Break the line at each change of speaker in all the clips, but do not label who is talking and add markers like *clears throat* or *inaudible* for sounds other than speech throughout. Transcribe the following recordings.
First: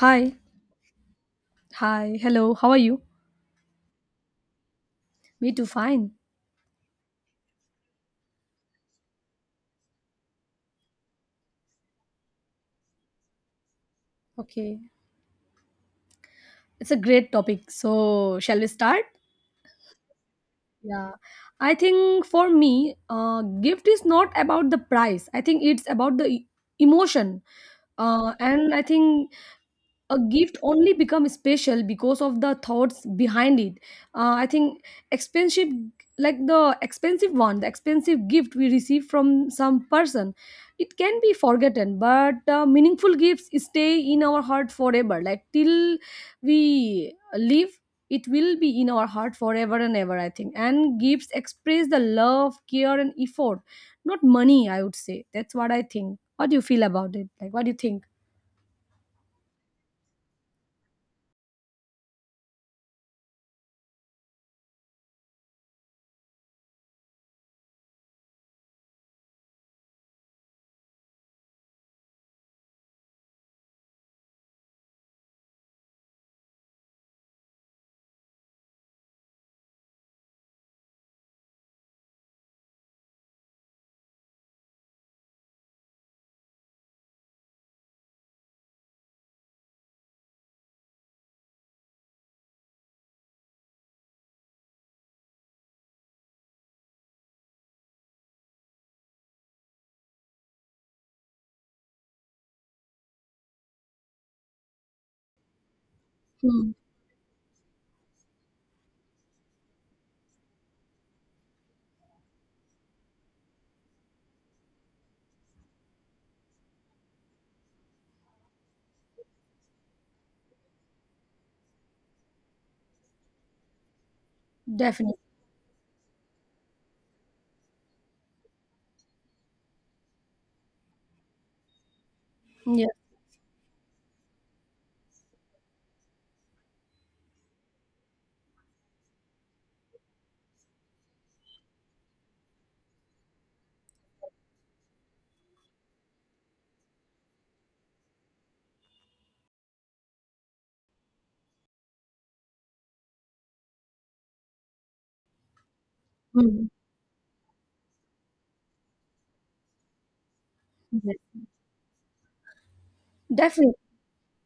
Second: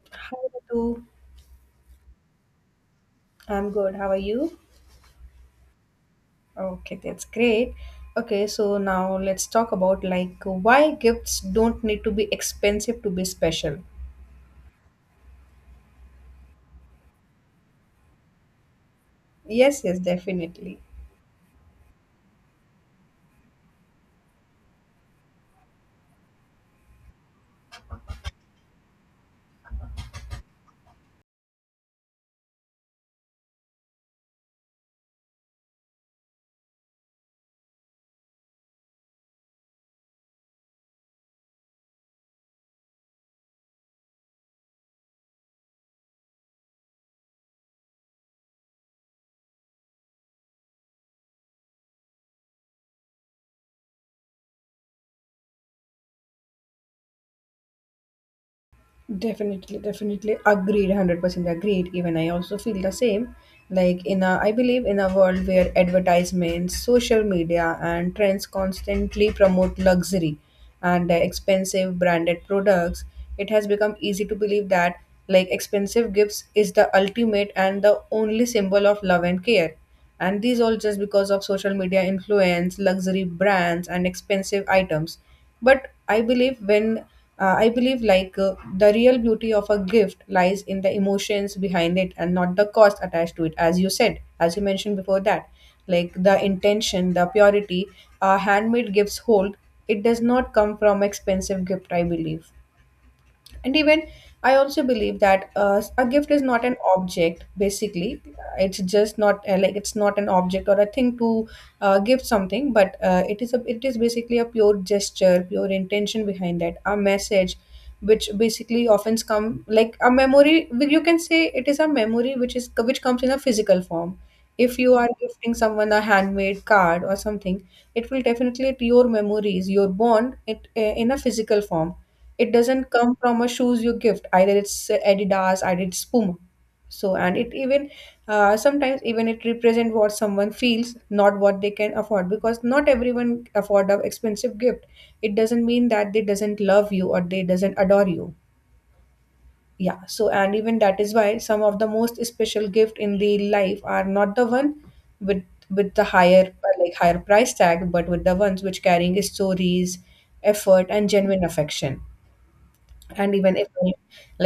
Hi,
Hi, Ritu.
hi, hello, how are you?
I'm good. How are you?
Me too, fine.
Okay, that's great. Okay, so now let's talk about like why gifts don't need to be expensive to be special.
Okay, it's a great topic. So, shall we start?
Yes, yes, definitely.
Yeah, I think for me, gift is not about the price. I think it's about the emotion. And I think a gift only becomes special because of the thoughts behind it. I think expensive, like the expensive one, the expensive gift we receive from some person, it can be forgotten, but meaningful gifts stay in our heart forever, like till we live it will be in our heart forever and ever, I think. And gifts express the love, care and effort, not money, I would say. That's what I think. What do you feel about it? Like, what do you think?
Definitely agreed, 100% agreed. Even I also feel the same. Like, I believe in a world where advertisements, social media, and trends constantly promote luxury and expensive branded products, it has become easy to believe that, like, expensive gifts is the ultimate and the only symbol of love and care. And these all just because of social media influence, luxury brands, and expensive items. But I believe like the real beauty of a gift lies in the emotions behind it and not the cost attached to it, as you said, as you mentioned before that, like the intention, the purity, handmade gifts hold. It does not come from expensive gift, I believe. And even I also believe that a gift is not
Hmm,
an object basically. It's just not like it's not an object or a thing to give something, but it is basically a pure gesture, pure intention behind that, a message which basically often come like a memory. Well, you can say it is a memory which comes in a physical form if you are
definitely.
gifting someone a handmade card or something. It will definitely your memories, your bond it, in a physical form. It
Yeah.
doesn't come from a shoes you gift. Either it's Adidas, either it's Puma. So and it even sometimes even it represent what someone feels, not what they can afford. Because not everyone afford a expensive gift. It doesn't mean that they doesn't love you or they doesn't adore you. Yeah. So and even that is why some of the most special gift in the life are not the one with with the higher,
Mm.
price tag, but with the ones which carrying stories, effort, and
Yes.
genuine affection. And even if
Definitely.
I-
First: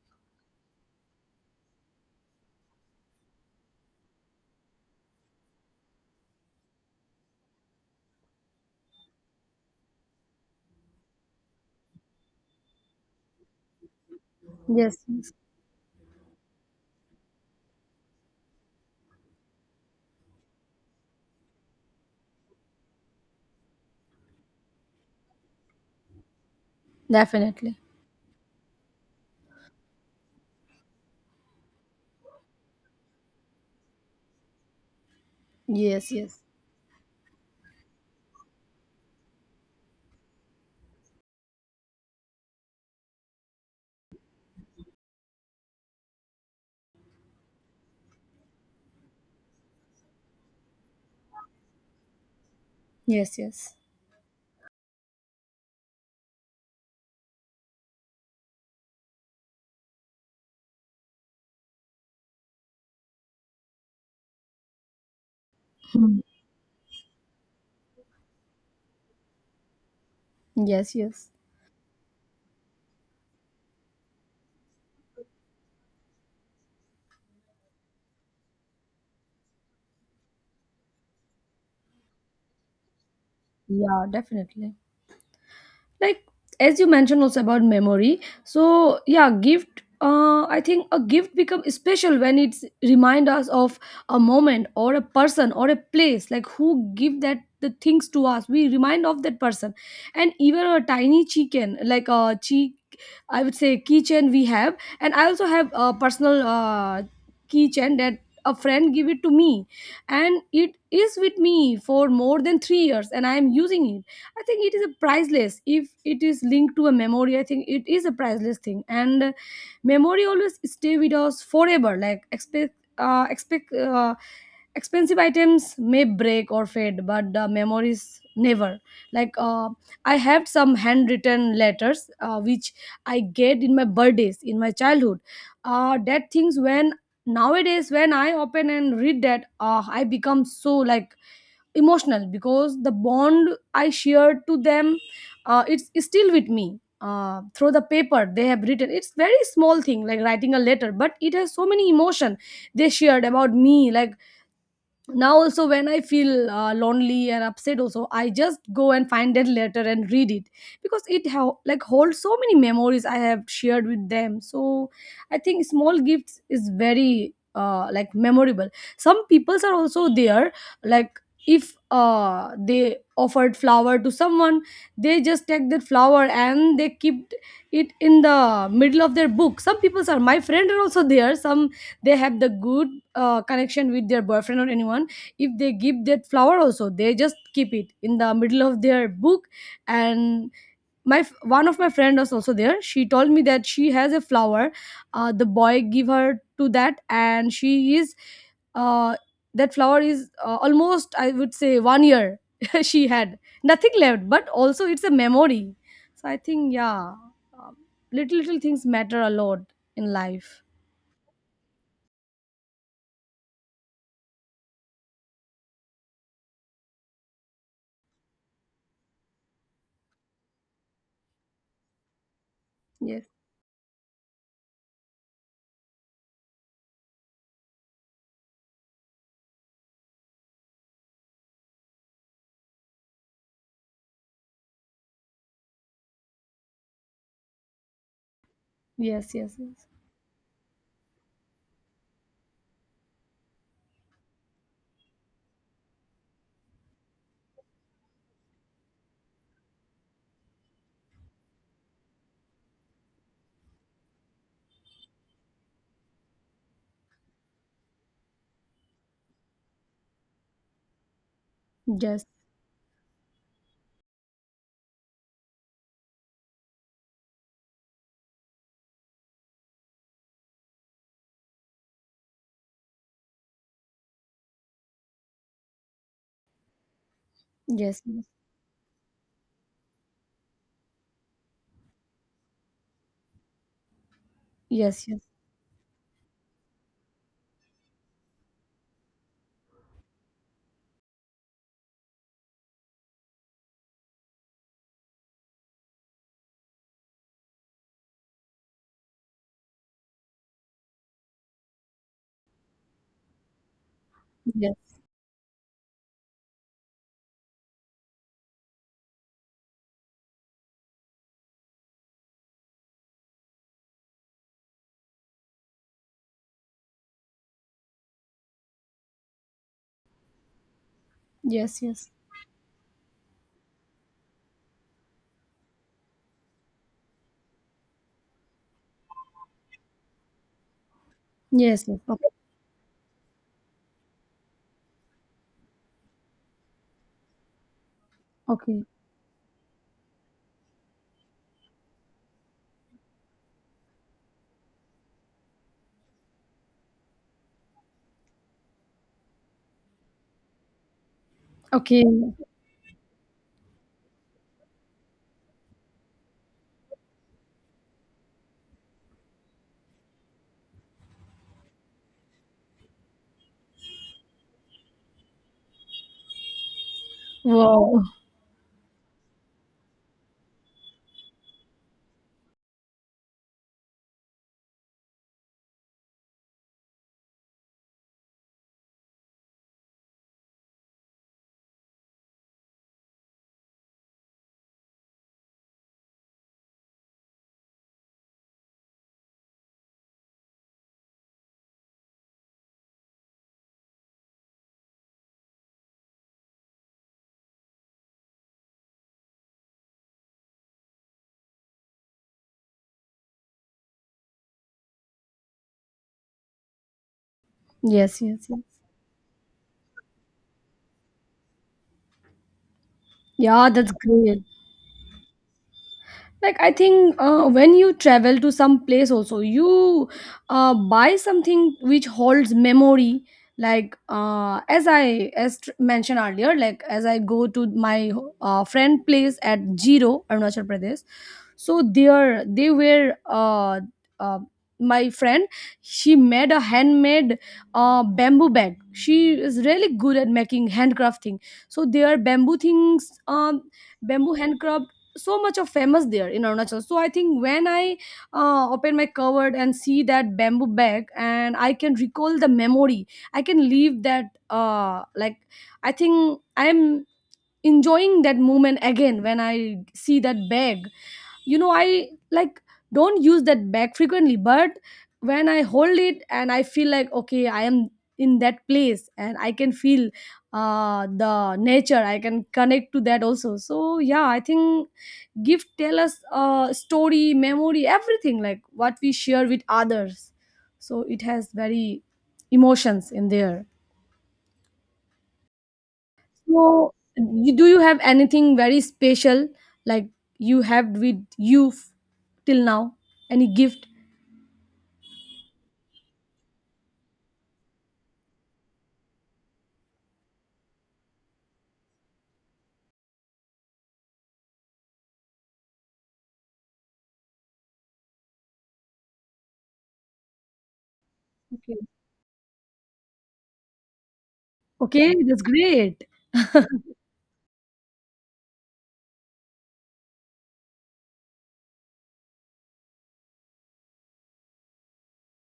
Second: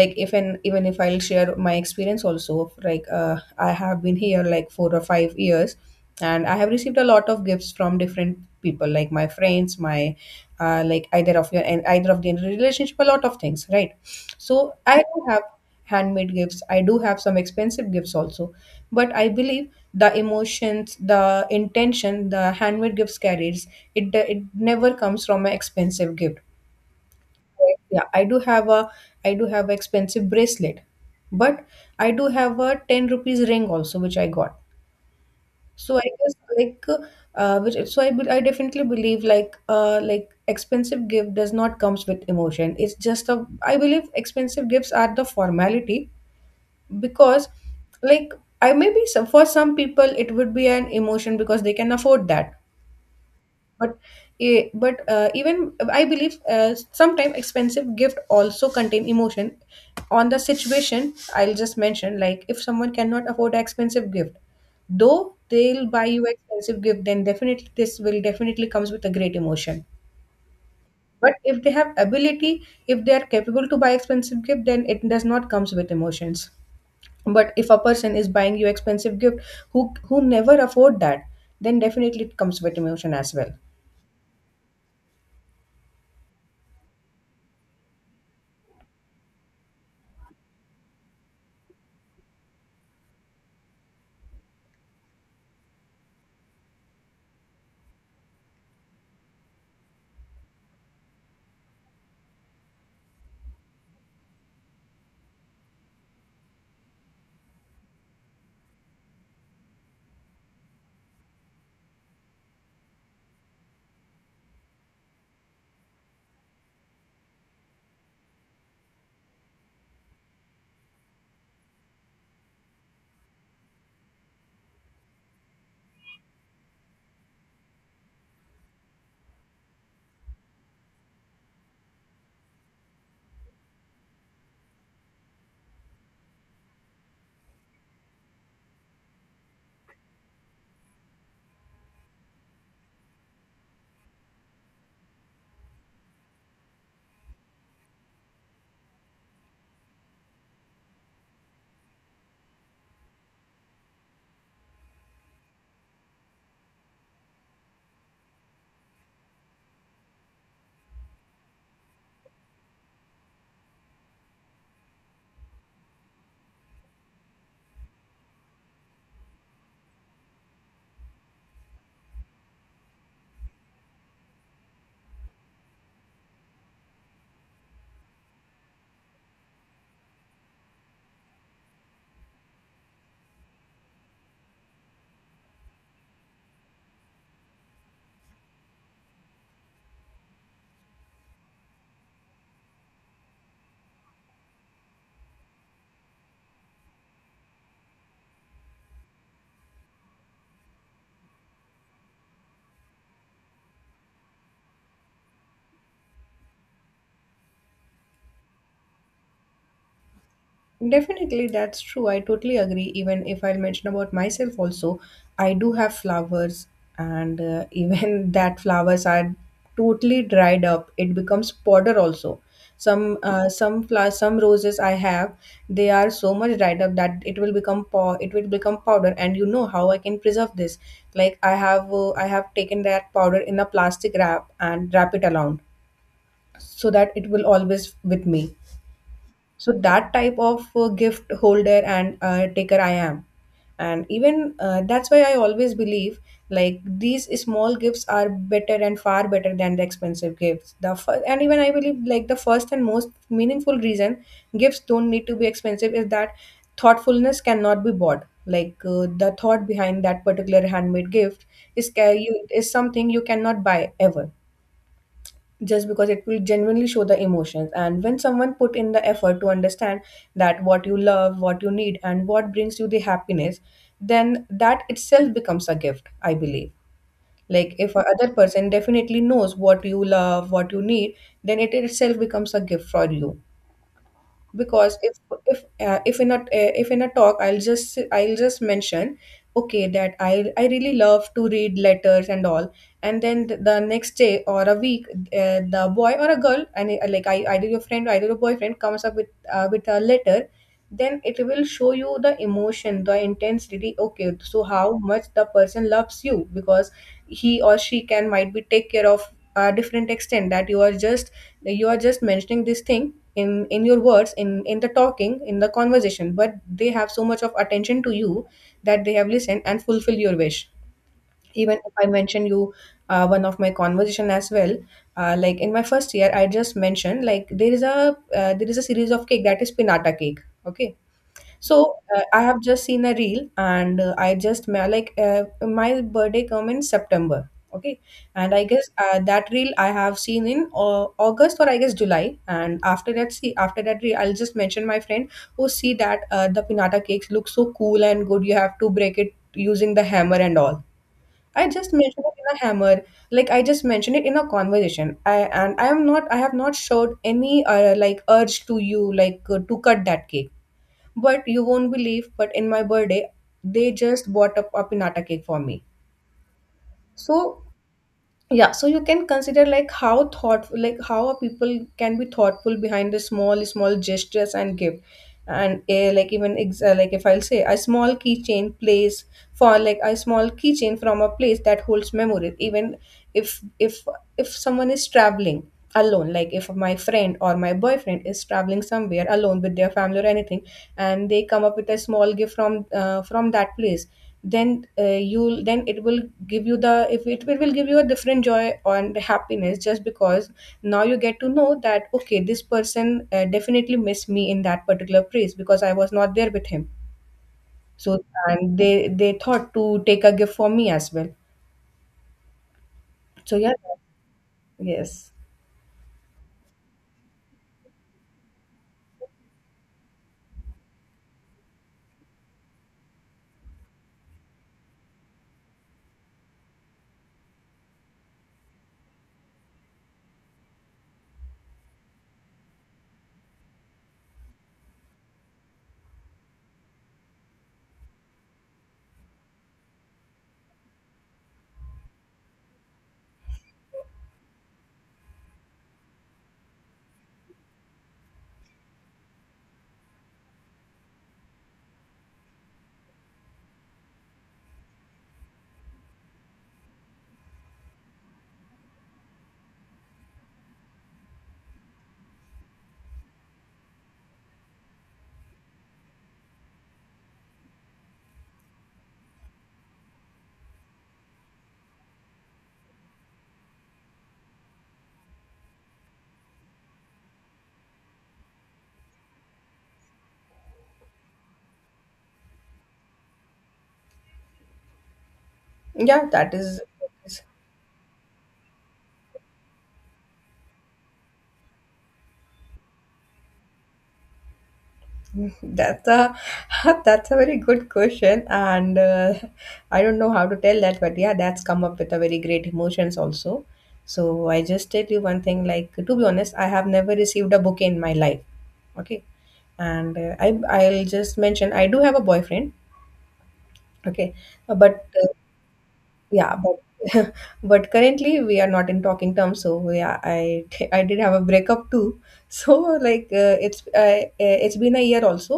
like if and even if I'll share my experience also, like I have been here like 4 or 5 years, and I have received a lot of gifts from different people, like my friends, my like either of your and either of the relationship, a lot of things, right? So
Yes.
I do
Yes.
have handmade gifts, I do have some expensive gifts also, but I believe the emotions, the intention the handmade gifts carries, it never comes from an expensive gift.
Definitely.
Yeah, I do have expensive bracelet, but I do have a 10 rupees ring also, which I got. So I
Yes,
guess
yes.
like which so I be- I definitely believe like expensive gift does not comes with emotion. It's just a i believe expensive gifts are the formality. Because like I maybe some for some people it would be an emotion because they can afford that.
Yes, yes.
But even I believe sometimes expensive gift also contain emotion. On the situation, I'll just mention like if someone cannot afford an expensive gift, though they'll buy
Mm.
you expensive gift, then definitely this will definitely comes with a great emotion.
Yes, yes.
But if they have ability, if they are capable to buy expensive gift, then it does not comes with emotions. But if a person is buying you expensive gift, who never afford that, then definitely it comes with emotion as well.
Yeah, definitely. Like, as you mentioned also about memory, so yeah, gift, I think a gift becomes special when it's remind us of a moment or a person or a place, like who give that the things to us, we remind of that person. And even a tiny chicken, like a cheek, I would say, keychain we have. And I also have a personal keychain that a friend give it to me, and it is with me for more than 3 years, and I am using it. I think it is a priceless if it is linked to a memory. I think it is a priceless thing, and memory always stay with us forever. Like expect expensive items may break or fade, but the memories never. Like I have some handwritten letters which I get in my birthdays in my childhood. That things when nowadays when I open and read that, I become so like emotional because the bond I shared to them, it's still with me through the paper they have written. It's very small thing, like writing a letter, but it has so many emotion they shared about me. Like, now also when I feel lonely and upset also, I just go and find that letter and read it, because it how like holds so many memories I have shared with them. So I think small gifts is very, like, memorable. Some peoples are also there, like, if they offered flower to someone, they just take that flower and they keep it in the middle of their book. Some peoples are my friend are also there, some they have the good connection with their boyfriend or anyone. If they give that flower also, they just keep it in the middle of their book. And one of my friend was also there, she told me that she has a flower, the boy give her to that and she is, uh, that flower is, almost I would say one year *laughs* she had nothing left, but also it's a memory. So I think, yeah, um, little little things matter a lot in life.
Definitely, that's true. I totally agree. Even if I'll mention about myself also, I do have flowers, and *laughs* even that flowers are totally dried up. It becomes powder also. Some
Yes,
uh, some flowers, some roses I have, they are so much dried up that it will become powder. And you know how I can preserve this? Like I have taken that powder in a plastic wrap and wrap it around so that it will always with me.
yes, yes,
So that type of gift holder and taker I am. And even that's why I always believe like these small gifts are better and far better than the expensive gifts. And even I believe like the first and most meaningful reason gifts don't need to be expensive is that thoughtfulness cannot be bought. Like the thought behind that particular handmade gift is ca-
yes,
you is something you cannot buy ever, just because it will genuinely show the emotions. And when someone put in the effort to understand that what you love, what you need, and what brings you the happiness, then that itself becomes a gift, I believe. Like
yes,
if
yes,
a
yes,
other person definitely knows what you love, what you need, then it itself becomes a gift for you. Because
yes, yes,
if in a talk, I'll just mention, okay, that I really love to read letters and all, and then the next day or a week, the boy or a girl, and like I, either your friend or either your boyfriend comes up with with a letter. Then it will show you the emotion, the intensity, okay, so
yes.
how much the person loves you. Because he or she can might be take care of a different extent that you are just mentioning this thing in your words, in the talking, in the conversation, but they have so much of attention to you that they have listened and fulfilled your wish. Even
Yes,
if I
yes.
mention you, one of my conversation as well, like in my first year I just mentioned like there is a, series of cake that is pinata cake, okay.
Yes,
So
yes. Okay.
I have just seen a reel, and I just ma- like my birthday come in September, okay, and I
Okay.
guess that reel I have seen in August, or I guess July, and after that reel, I'll just mention my friend, oh, see that, the pinata cakes look so cool and good. You have to break it using the hammer and all. I just
Okay.
mentioned it in a hammer, like I just mentioned it in a conversation. I and I am not I have not showed any like urge to you, like to cut that cake. But you won't believe, but in my birthday, they just bought a pinata cake for me. So
Wow.
yeah, so you can consider like how thoughtful, like how a people can be thoughtful behind the small small gestures. And give and a like even like if I'll say a small keychain place for like a small keychain from a place that holds memory. Even if someone is traveling alone, like if my friend or my boyfriend is traveling somewhere alone with their family or anything, and they come up with a small gift from that place, then you'll then it will give you the, if it will give you a different joy and happiness, just because now you get to know that, okay, this person definitely missed me in that particular place because I was not there with him. So,
Yes, yes, yes.
and they thought to take a gift for me as well. So
Yeah,
yeah.
that's great.
Yes.
Like, I think, when you travel to some place also, you, buy something which holds memory. Like, as I mentioned earlier, like as I go to my friend place at Jiro, Arunachal Pradesh. So there they were, uh, my friend she made a handmade bamboo bag. She is really good at making handcrafting. So there are bamboo things, bamboo handcraft so much of famous there in Arunachal. So I think when I open my cupboard and see that bamboo bag, and I can recall the memory, I can leave that. Like, I think I am enjoying that moment again when I see that bag. You know, I like don't use that bag frequently, but when I hold it and I feel like okay I am in that place, and I can feel the nature, I can connect to that also. So yeah, I think gift tell us a story, memory, everything, like what we share with others. So it has very emotions in there.
Yeah, that is.
So you, do you have anything very special, like you have with you, till now, any gift?
That's a *laughs* that's a very good question, and I don't know how to tell that, but yeah, that's come up with a very great emotions also. So I just tell you one thing, like to be honest, I have never received a bouquet in my life. Okay, and I'll just mention
Okay.
I do have a boyfriend. Okay, but
Okay, that's great.
yeah,
*laughs*
but *laughs* but currently we are not in talking terms. So yeah, I *laughs* I did have a breakup too. *laughs* So like it's been a year also,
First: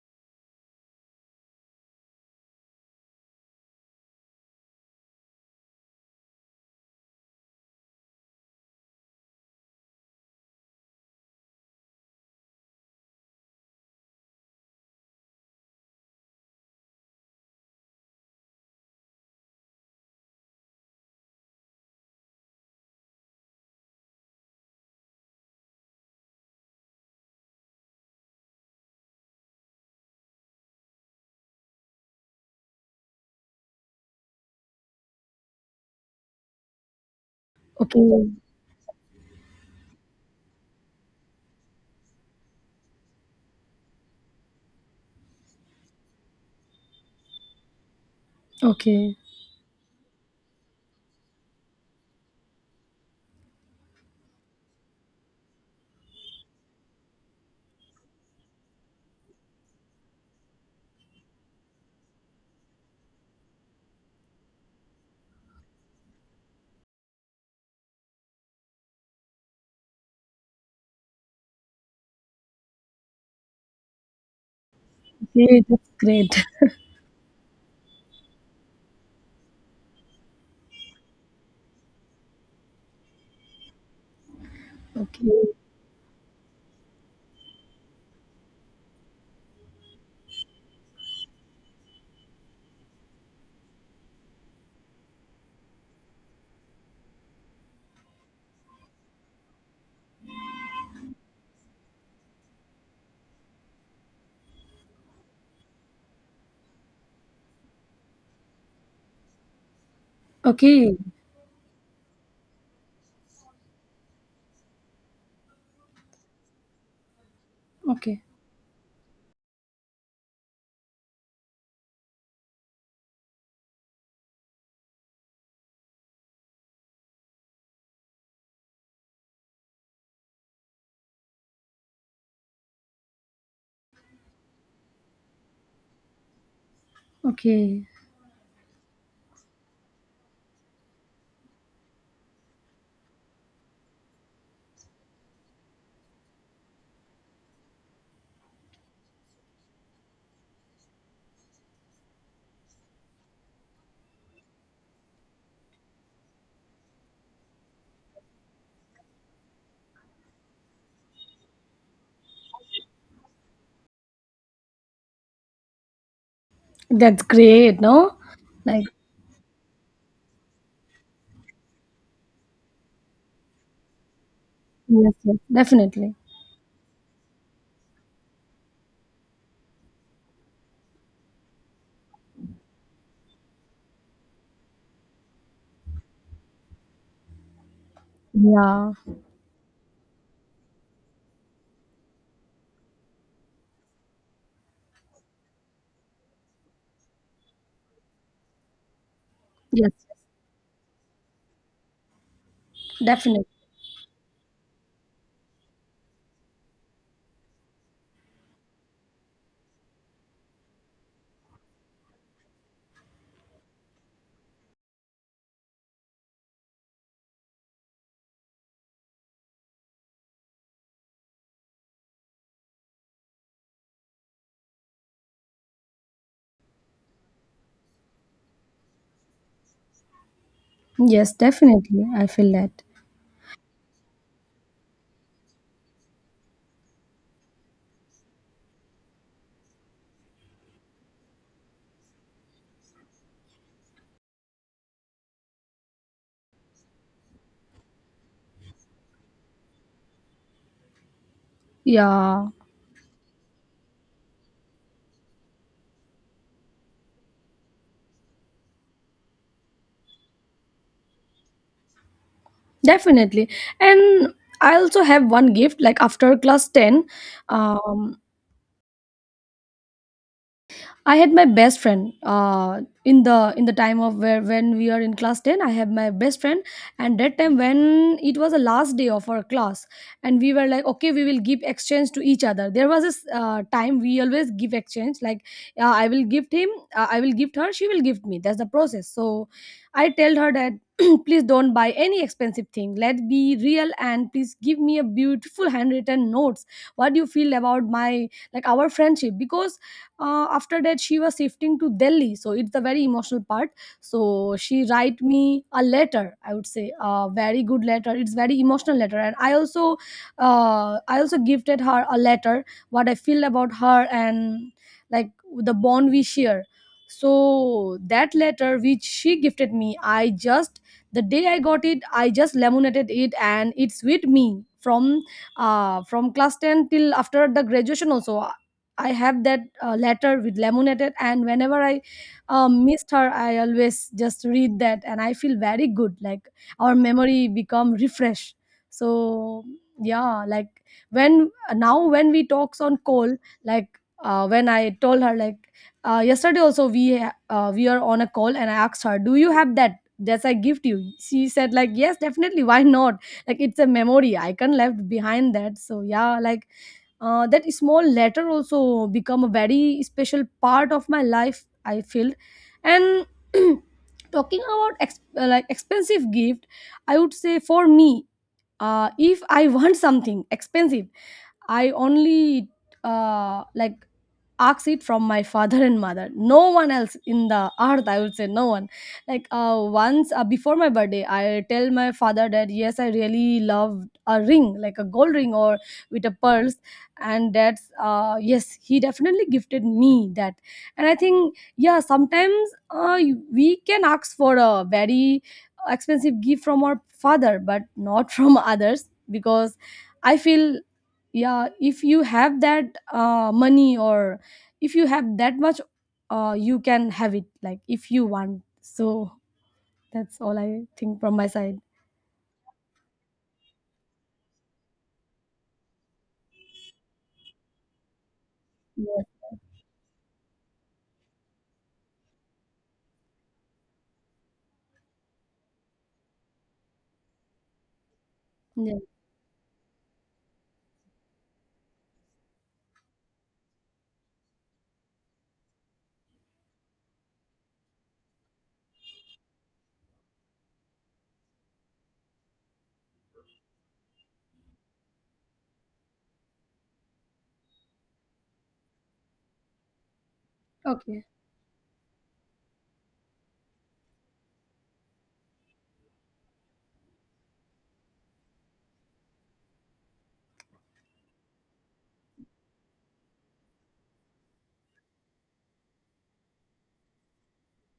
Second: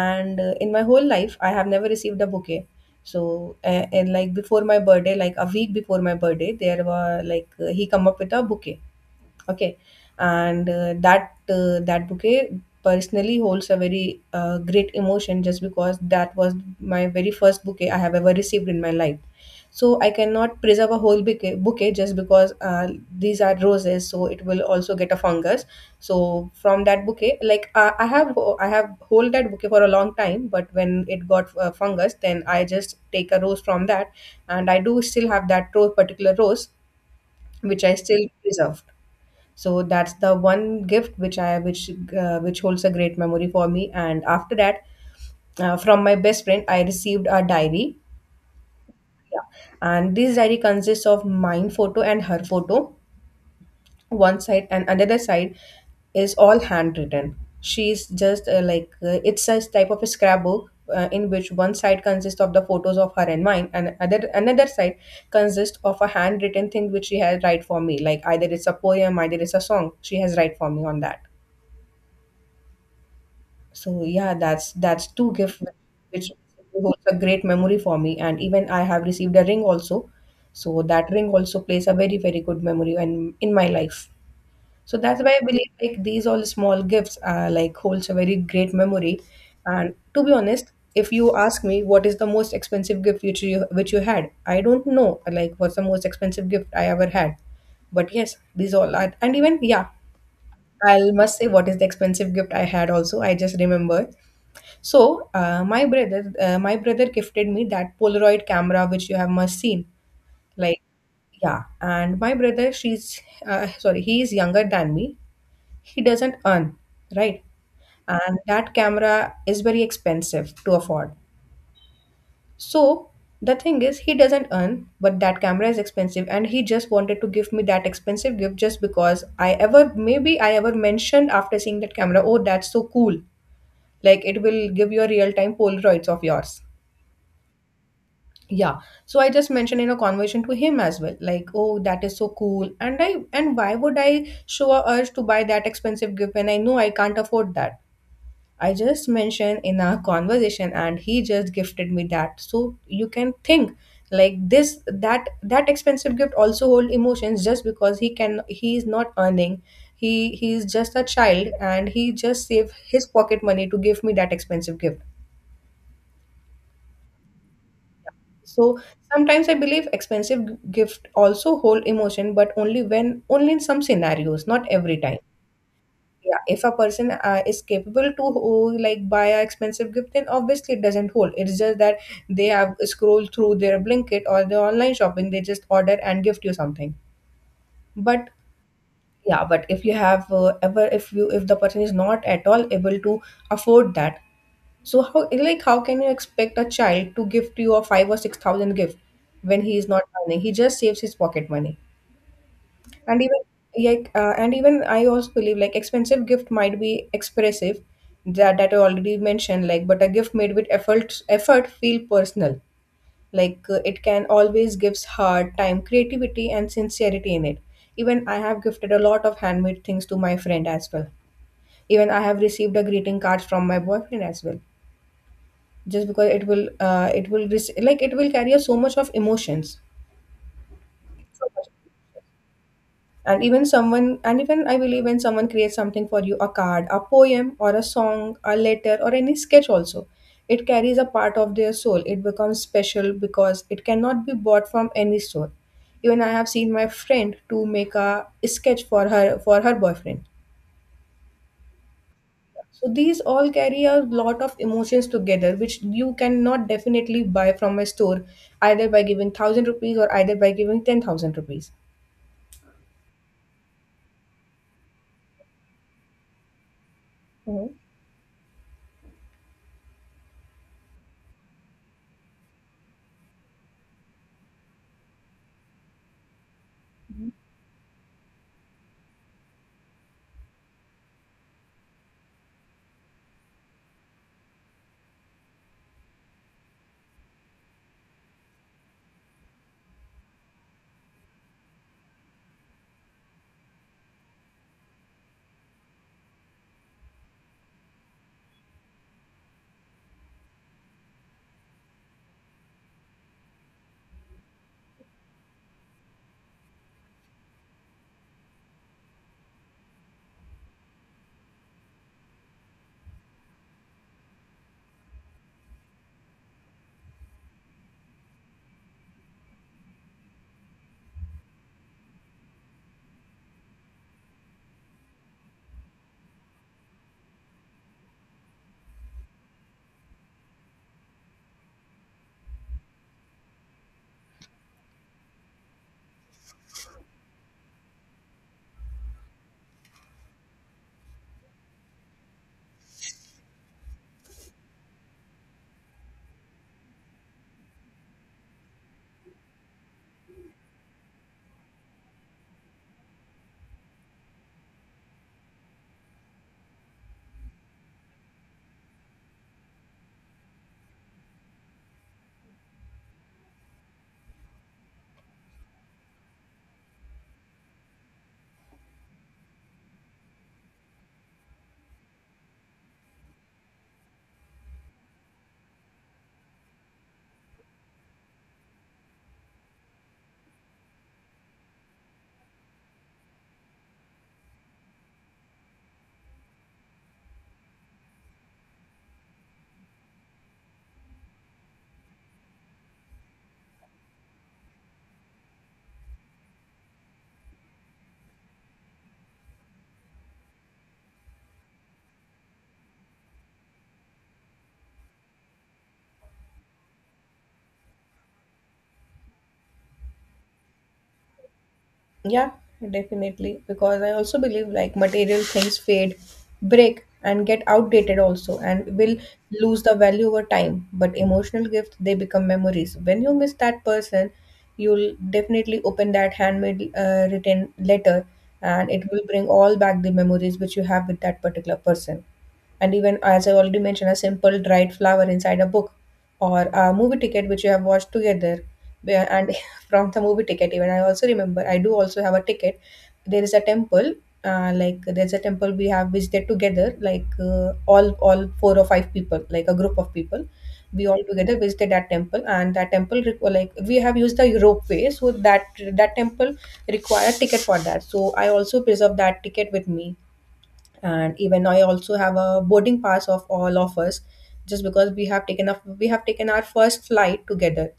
and in my whole life I have never received a bouquet. So and like before my birthday, like a week before my birthday, there were like he come up with a bouquet. Okay, and that bouquet personally holds a very great emotion, just because that was my very first bouquet I have ever received in my life. So I cannot preserve a whole bouquet just because these are roses, so it will also get a fungus. So from that bouquet, like I have hold that bouquet for a long time, but when it got fungus, then I just take a rose from that, and I do still have that rose, particular rose, which I still
Okay.
preserve. So that's the one gift which I which holds a great memory for me. And after that, from my best friend I received a diary.
Okay.
Yeah. And this diary consists of mine photo and her photo, one side and another side is all handwritten. She's just like, it's a type of a scrapbook, in which one side consists of the photos of her and mine and other another side consists of a handwritten thing which she has write for me, like either it's a poem, either it's a song she has write for me on that. So yeah, that's two
Okay,
gift
that's
which
great.
holds a great memory for me. And even I have received a ring also. So that ring also plays a very, very good memory in my life. So that's
Okay.
why I believe like these all small gifts, like, holds a very great memory. And to be honest, if you ask me what is the most expensive gift which you had, I don't know like what's the most expensive gift I ever had. But yes, these all are, and even yeah, I must say what is the expensive gift I had also. I just remember. So my brother gifted me that Polaroid camera which you have must seen. Like
Okay.
yeah, and my brother, she's, sorry, he is younger than me. He doesn't earn, right?
Okay.
And that camera is very expensive to afford. So the thing is, he doesn't earn, but that camera is expensive, and he just wanted to give me that expensive gift just because I ever maybe I ever mentioned, after seeing that camera, oh, that's so cool. Like it will give you a real time Polaroids of yours.
Okay.
Yeah. So I just mentioned in a conversation to him as well, like, oh, that is so cool. And why would I show a urge to buy that expensive gift when I know I can't afford that? I just mentioned in our conversation, and he just gifted me that. So you can think like this that expensive gift also hold emotions just because he is not earning. He is just a child, and he just save his pocket money to give me that expensive gift.
That's great, no?
So
Like,
sometimes I believe expensive gift also hold emotion, but only when, only in some scenarios, not every
yes,
time.
yes, definitely.
Yeah, if a person is capable to, oh, like buy a expensive gift, then obviously it doesn't hold. It's just that they have scrolled through their Blinkit or the online shopping. They just order and gift you something. But
Yeah.
yeah, but if you have ever if you if the person is not at all able to afford that, so how, like how can you expect a child to gift you a five or six thousand gift when he is
Yes,
not
yes.
earning? He just saves his pocket money. And even,
Definitely.
like, and even I also believe like expensive gift might be expressive, that I already mentioned, like, but a gift made with effort feel personal. Like it can always gives heart, time, creativity, and sincerity in it. Even I have gifted a lot of handmade things to my friend as well. Even I have received a greeting card from my boyfriend as well just because it will, it will like it will carry so much of emotions
Yes,
so much.
definitely. I feel that.
And even I believe when someone creates something for you, a card, a poem or a song, a letter, or any sketch also, it carries a part of their soul. It becomes special because it cannot be bought from any store. Even I have seen my friend to make a sketch for her boyfriend.
Yeah,
So these all carry a lot of emotions together, which you cannot definitely buy from a store either by giving 1,000 rupees or either by giving 10,000 rupees.
definitely. And I also have one gift. Like, after class 10,
Hmm.
um, I had my best friend in the time of where when we are in class 10. I had my best friend, and that time when it was the last day of our class, and we were like, okay, we will give exchange to each other. There was this time we always give exchange, like, I will gift him, I will gift her, she will gift me. That's the process. So I tell her that, *clears throat* please don't buy any expensive thing. Let be real, and please give me a beautiful handwritten notes. What do you feel about my, like, our friendship? Because after that she was shifting to Delhi, so it's the very emotional part. So she write me a letter, I would say a very good letter, it's very emotional letter, and I also, I also gifted her a letter, what I feel about her, and, like, the bond we share. So that letter which she gifted me, I just, the day I got it I just laminated it, and it's with me from, from class 10 till after the graduation also. I have that letter with laminated, and whenever I missed her, I always just read that, and I feel very good. Like, our memory become refreshed. So yeah, like, when, now when we talks on call, like, when I told her like yesterday also we are on a call, and I asked her, "Do you have that?" That's I gift you. She said like, yes, definitely. Why not? Like, it's a memory icon left behind that. So yeah, like, that small letter also become a very special part of my life, I feel. And *clears throat* talking about like expensive gift, I would say for me, if I *laughs* want something expensive, I only, like, asked it from my father and mother, no one else in the earth, I would say, no one. Like, once, before my birthday, I tell my father that yes I really love a ring like a gold ring or with a pearls, and that's, yes he definitely gifted me that. And I think, yeah, sometimes, we can ask for a very expensive gift from our father, but not *laughs* from others. Because I feel, yeah, if you have that money, or if you have that much you can have it, like, if you want. So that's all I think from my side.
Yeah, definitely. Because I also believe like material things fade, break, and get outdated also, and will
Yes.
lose the value over time. But emotional gifts, they become memories. When you miss that person, you'll definitely open that handmade written letter, and
Yeah.
it will bring all back the memories which you have with that particular person. And even, as I already mentioned, a simple dried flower inside a book, or a movie ticket which you have watched together. And *laughs* from the movie ticket, even I also remember, I do also have a ticket. There is a temple, like there's a temple we have visited together, like all four or five people, like a group of people. We all
Okay.
together visited that temple, and that temple like we have used the ropeway, so that temple require ticket for that, so I also preserve that ticket with me. And even I also have a boarding pass of all of us just because we have taken our first flight together.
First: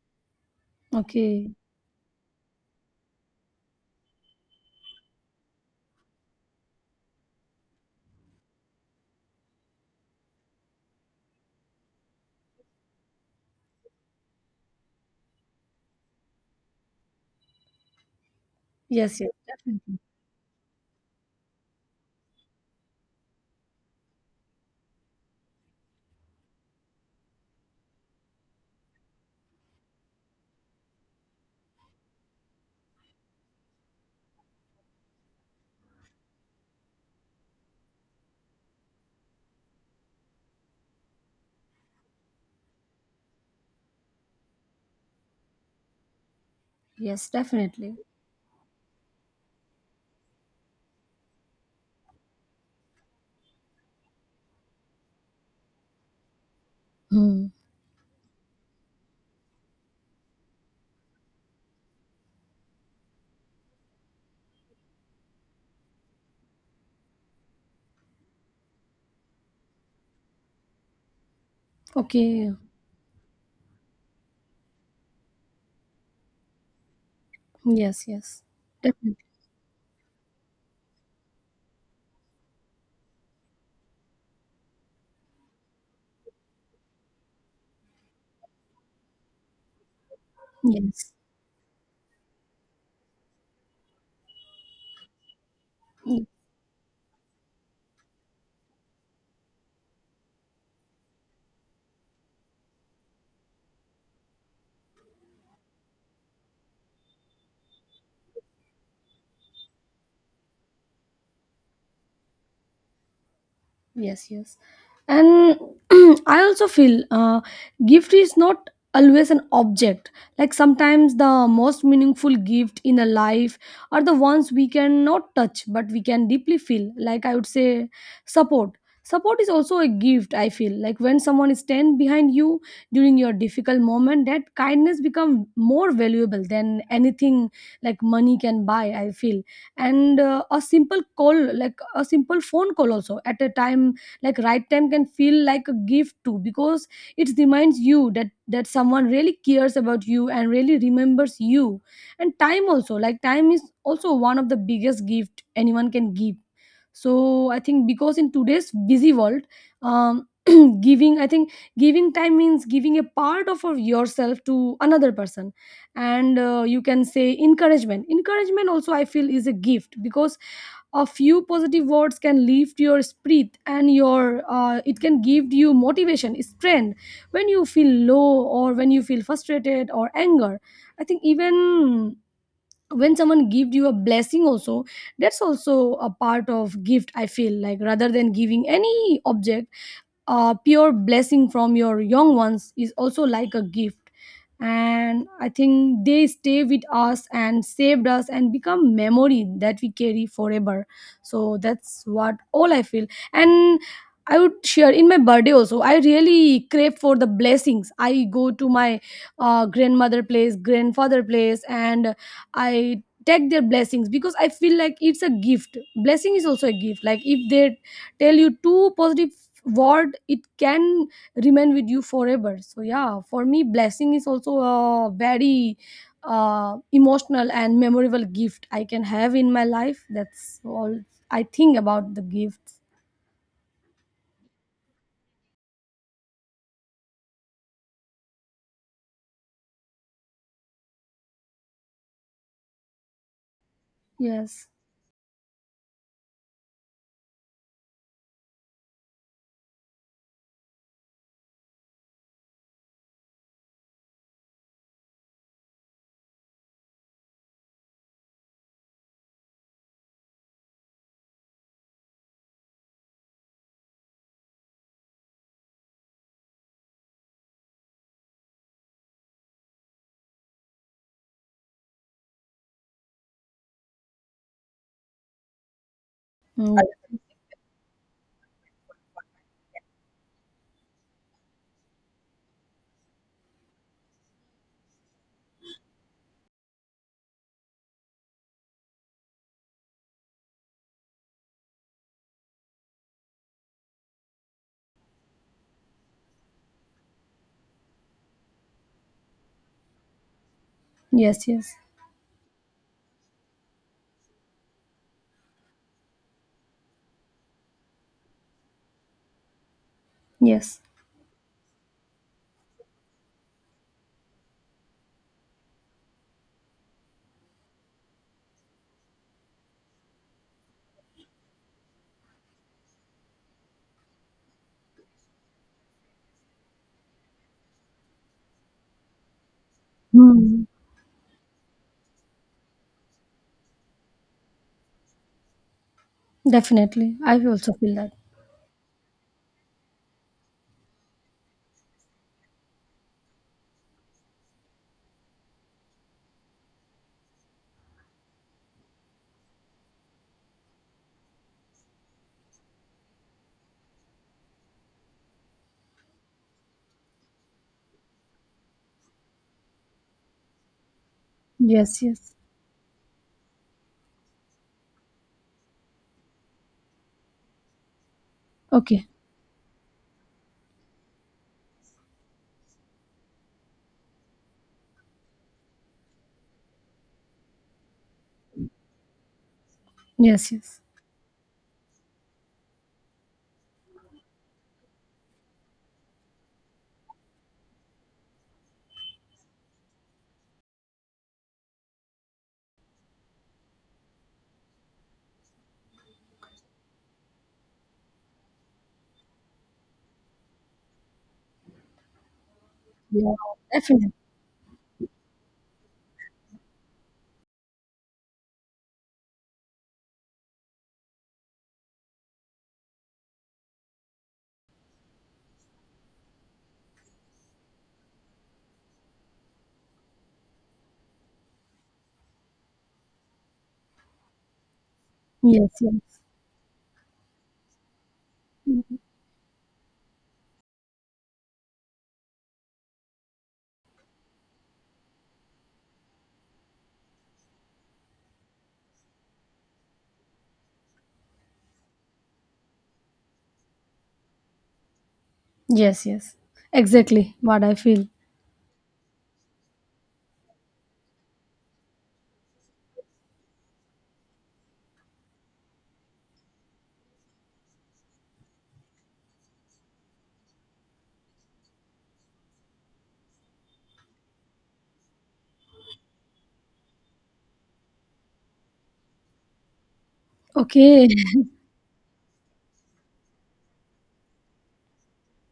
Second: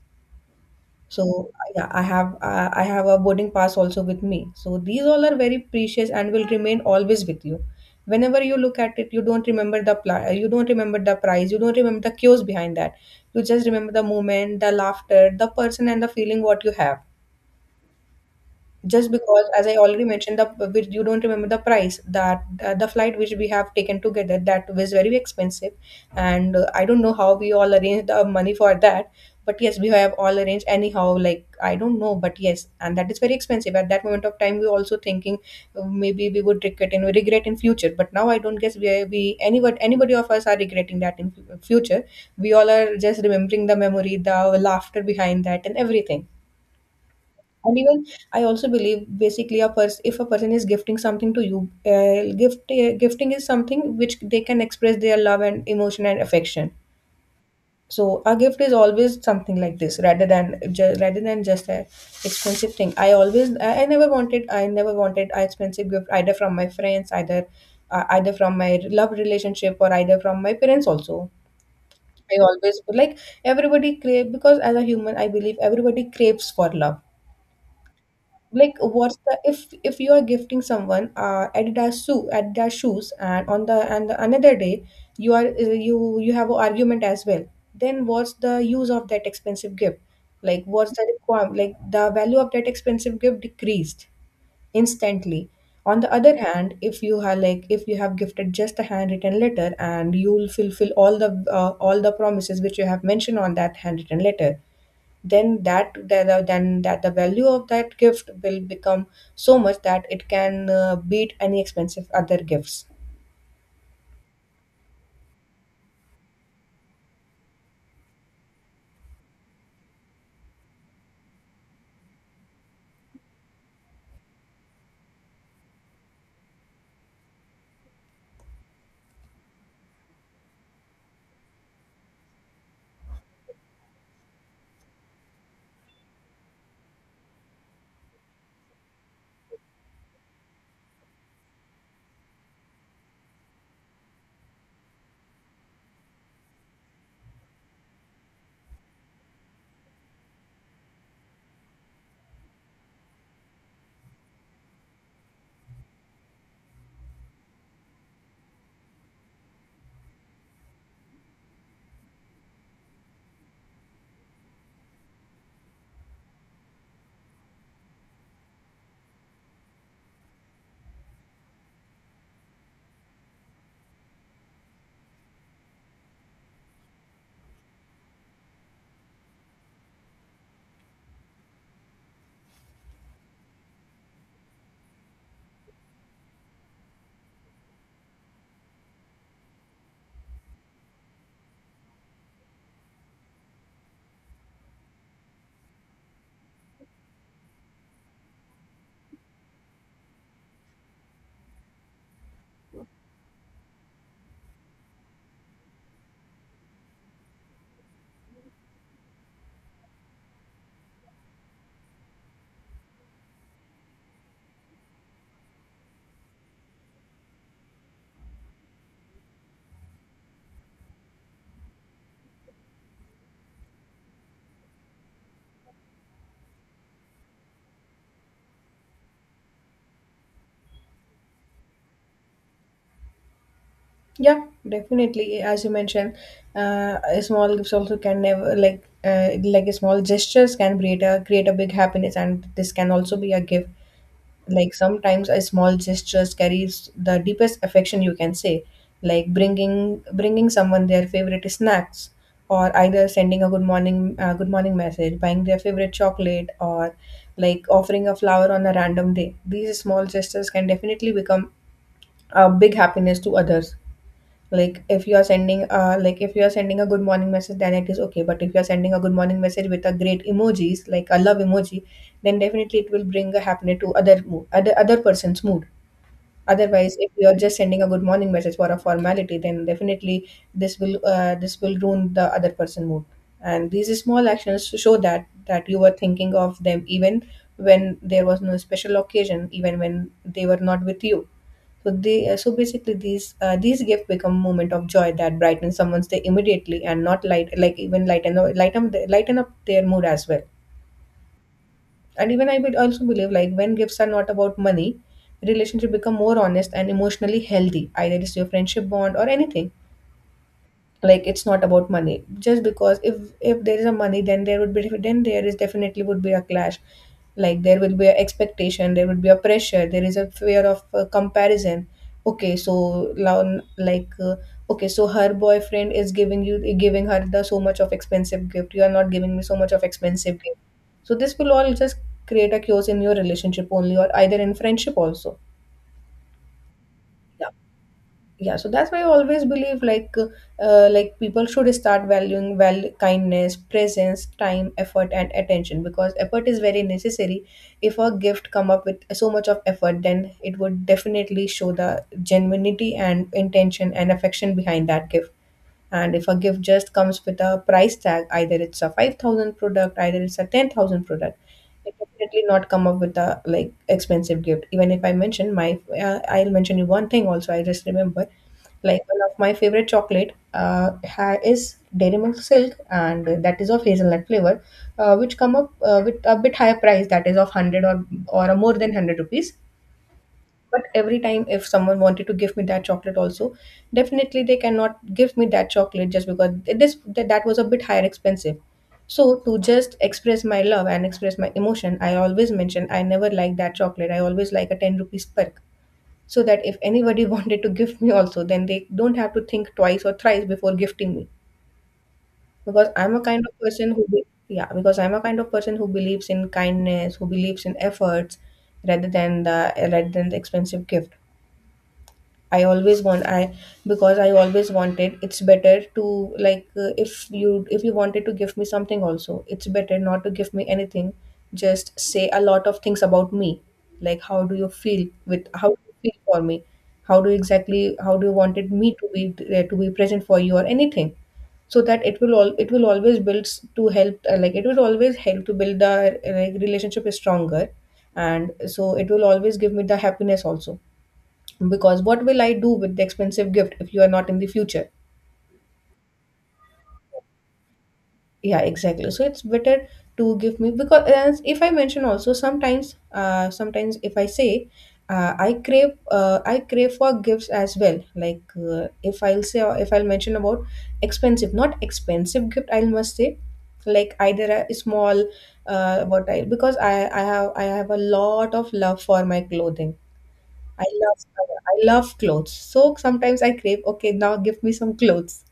So
Okay.
yeah, I have, I have a boarding pass also with me. So these all are very precious and will remain always with you. Whenever you look at it, you don't remember the you don't remember the price, you don't remember the cues behind that, you just remember the moment, the laughter, the person, and the feeling what you have, just
Yes, yes.
because, as I
Definitely.
already mentioned, the which you don't remember the price, that, the flight which we have taken together, that was very expensive. And I don't know how we all arranged the money for that, but yes, we have all arranged anyhow, like I don't know, but yes. And that is very expensive. At that moment of time, we were also thinking, maybe we would regret in future. But now I don't guess we, are, we anybody of us are regretting that in future. We all are just remembering the memory, the laughter behind that, and everything.
Yes,
And
definitely.
even I also believe, basically a person, if a person is gifting something to you, gifting is something which they can express their love and emotion and affection.
Hmm.
So a gift is always something like this, rather than rather than just a expensive thing. I always I never wanted an expensive gift, either from my friends, either either from my love relationship, or either from my parents also. I
Okay.
always, like, everybody crave, because as a human I believe everybody craves for love.
Yes, yes.
Like,
Definitely.
what's the, if you are gifting someone adidas shoes, and on the another day you are, you have an argument as well, then what's the use of that expensive gift? Like, what's the
Yes,
requirement, like the value of that expensive gift decreased instantly. On the other hand, if you have, like, if you have gifted just a handwritten letter, and you'll fulfill all the, all the promises which you have mentioned on that handwritten letter, then then that the value of that gift will become so much that it can, beat any expensive other gifts.
yes, yes. And *clears throat* I also feel, gift is not always an object. Like, sometimes the most meaningful gift in a life are the ones we cannot touch but we can deeply feel, like, I would say, support. Support is also a gift, I feel, like when someone stands behind you during your difficult moment, that kindness become more valuable than anything, like, money can buy, I feel. And, a simple call, like a simple phone call also, at a time, like right time, can feel like a gift too, because it reminds you that that someone really cares about you and really remembers you. And time also, like, time is also one of the biggest gift anyone can give. So I think, because in today's busy world, um *clears throat* giving, I think, giving time means giving a part of yourself to another person. And, you can say encouragement, encouragement also I feel is a gift, because a few positive words can lift your spirit and your, it can give you motivation, strength, when you feel low or when you feel frustrated or anger. I think even when someone gives you a blessing also, that's also a part of gift I feel, like rather than giving any object, a pure blessing from your young ones is also like a gift. And I think they stay with us and saved us and become memory that we carry forever. So that's what all I feel. And I would share, in my birthday also I really crave for the blessings, I go to my grandmother place grandfather place, and I take their blessings because I feel like it's a gift. Blessing is also a gift, like if they tell you two positive Word, it can remain with you forever. So yeah, for me blessing is also a very emotional and memorable gift I can have in my life. That's all I think about the gifts.
Yeah, definitely, as you mentioned, a small gifts also can never, like, like a small gestures can create a big happiness, and this can also be a gift.
Yes.
Like sometimes a small gestures carries the deepest affection, you can say, like bringing someone their favorite snacks, or either sending a good morning, good morning message, buying their favorite chocolate, or like offering a flower on a random day. These small gestures can definitely become a big happiness to others. Like, if you are sending, like if you are sending a good morning message, then it is okay. But if you are sending a good morning message with a great emojis, like a love emoji, then definitely it will bring a happiness to other mood, other person's mood.
Mm.
Otherwise, if you are just sending a good morning message for a formality, then definitely this will, this will ruin the other person mood. And these small actions show that you were thinking of them even when there was no special occasion, even when they were not with you. So they, so basically these, these gifts become moment of joy that brightens someone's day immediately, and not light, like even lighten up their mood as well.
Yes, yes,
And even I would also believe like when gifts are not about money, relationship become more honest and emotionally healthy, either it's your friendship bond or anything
yes.
like it's not about money just because if there is a money, then there is definitely would be a clash. Like there will be a expectation, there would be a pressure, there is a fear of comparison. Okay, so now, okay, so her boyfriend is giving her the so much of expensive gift, you are not giving me so much of expensive gift,
Mm,
so this will all just create a chaos in your relationship only or either in friendship also.
definitely. I
Yeah,
also feel that.
yeah, so that's why I always believe like people should start valuing, well, kindness, presence, time, effort and attention, because effort is very necessary. If a gift come up with so much of effort, then it would definitely show the genuinity and intention and affection behind that gift. And if a gift just comes with a price tag, either it's a 5,000 product either it's a 10,000 product, I
Yes, yes.
definitely not come up with a like expensive gift. Even if I mention I'll mention you one thing also. I just remember, like,
Okay.
one of my favorite chocolate is Dairy Milk Silk, and that is of hazelnut flavor, which come up with a bit higher price. That is of hundred or more than 100 rupees.
Yes, yes.
But every time if someone wanted to give me that chocolate also, definitely they cannot give me that chocolate just because that was a bit higher expensive. So to just express my love and express my emotion, I always mention I never like that chocolate, I always like a 10 rupees perk, so that if anybody *laughs* wanted to give me also, then they don't have to think twice or thrice before gifting me, because I'm a
Yeah,
kind of person who
definitely.
be- yeah, because I'm a kind of person who believes in kindness, who believes in efforts rather than the expensive gift. I always want I Because I always wanted, it's better to, if you wanted to give me something also, it's better not to give me anything, just say a lot of things about me, like how
Yes,
do
yes,
you feel for me, how do you wanted me to be, to be present for you or anything, so that it will always to help, like, it will always help to build the, like, relationship is stronger, and so it will always give me the happiness also, because what will I do with the expensive gift if you are not in the future?
yes, yes. Exactly what I feel.
Yeah, exactly. So it's better to give me, because as if I mention also sometimes if I say, I crave for gifts as well. Like, if I'll say, or if I'll mention about expensive, not expensive gift, I must say, like, either a small, what I because I have a lot of love for my clothing. I
Okay.
love summer. I love clothes. So sometimes I crave, okay, now give me some clothes.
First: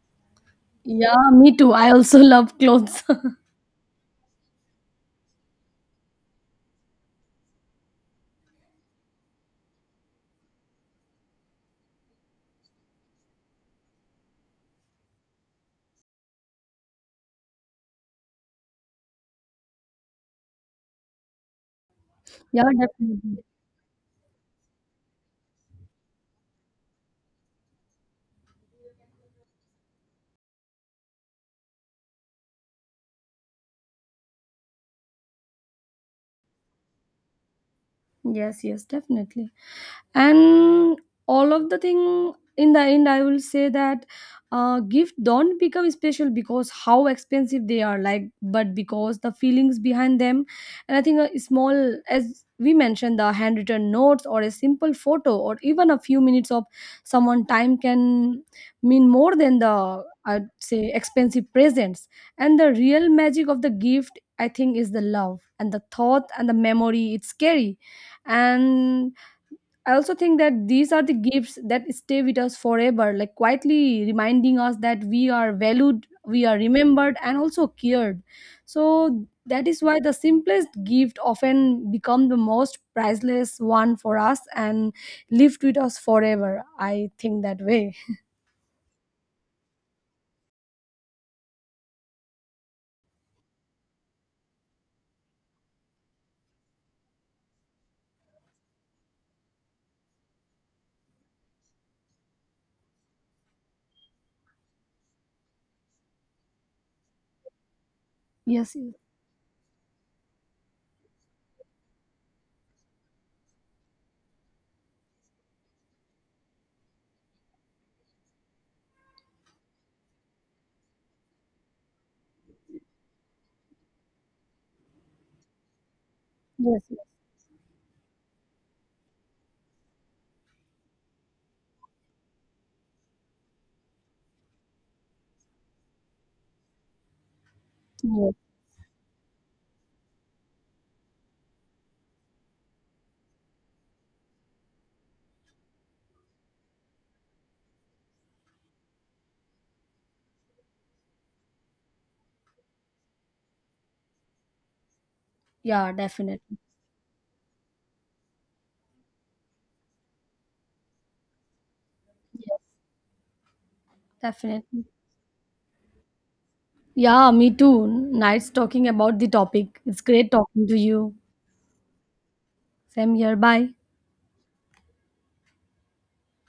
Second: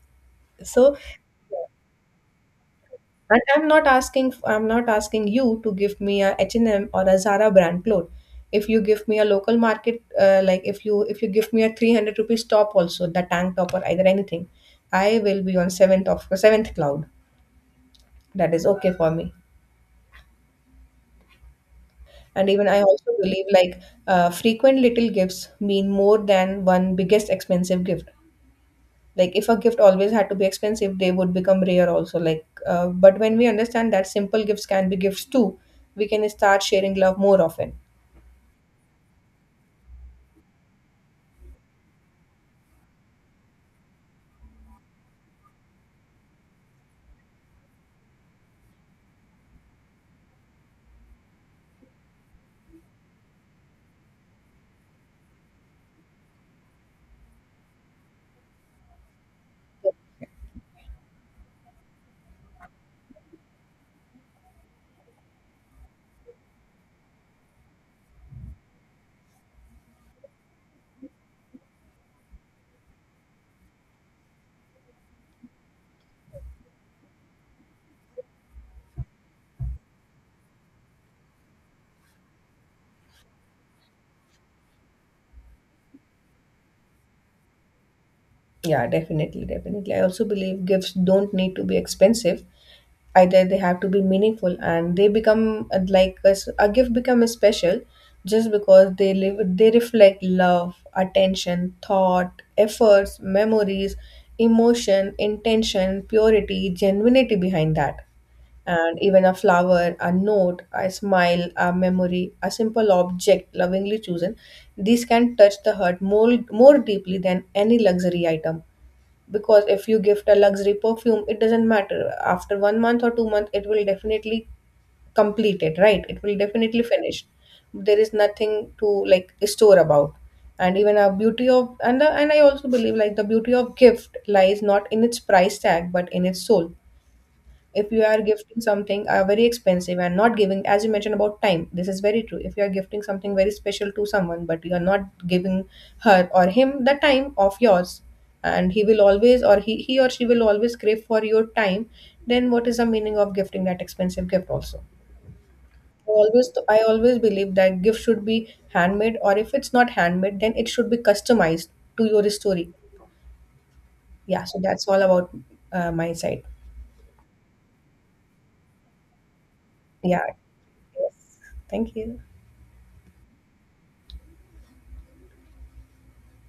So,
Yeah, me too. I also love clothes.
and
*laughs*
I'm not asking you to give me a H&M or a Zara brand cloth. If you give me a local market, like, if you give me a 300 rupees top also, the tank top or either anything, I will be on seventh of seventh cloud. That is okay for me. And
Yeah,
even I also
definitely.
believe like, frequent little gifts mean more than one biggest expensive gift. Like, if a gift always had to be expensive, they would become rare also, like, but when we understand that simple gifts can be gifts too, we can start sharing love more often.
Yes, yes, definitely. And, all of the thing in the end I will say that gift don't become special because how expensive they are, like, but because the feelings behind them. And I think a small, as we mentioned, the handwritten notes or a simple photo or even a few minutes of someone time, can mean more than the, I'd say, expensive presents. And the real magic of the gift, I think, is the love and the thought and the memory it's scary. And I also think that these are the gifts that stay with us forever, like quietly reminding us that we are valued, we are remembered, and also cared. So that is why the simplest gift often become the most priceless one for us and lived with us forever. I think that way.
Yeah, definitely, I also believe gifts don't need to be expensive, either they have to be meaningful, and they become, like, a gift becomes special just because they live, they reflect love, attention, thought, efforts, memories, emotion, intention, purity, genuinity behind that.
Yes, yes,
And even a flower, a note, a smile, a memory, a simple object lovingly chosen, these can touch the heart more, more deeply than any luxury item. Because if you gift a luxury perfume, it doesn't matter. After 1 month or 2 months, it will definitely complete it, right? It will
yes,
definitely
yes.
finish. There is nothing to like store about. And even a beauty of and the, and I also believe, like, the beauty of gift lies not in its price tag but in its soul. If you are
Yes.
gifting something very expensive and not giving, as you mentioned about time, this is very true. If you are gifting something very special to someone but you are not giving her or him the time of yours, and he or she will always crave for your time, then what is the meaning of gifting that expensive gift also?
Yeah,
Always,
definitely.
I always believe that gift should be handmade, or if it's not handmade, then it should be customized to your
Yeah,
story. Yeah, so
definitely.
that's all about my side.
Yeah, me too. Nice talking about the topic. It's
Yeah.
great talking to
Yes.
you.
Thank you.
Same here. Bye.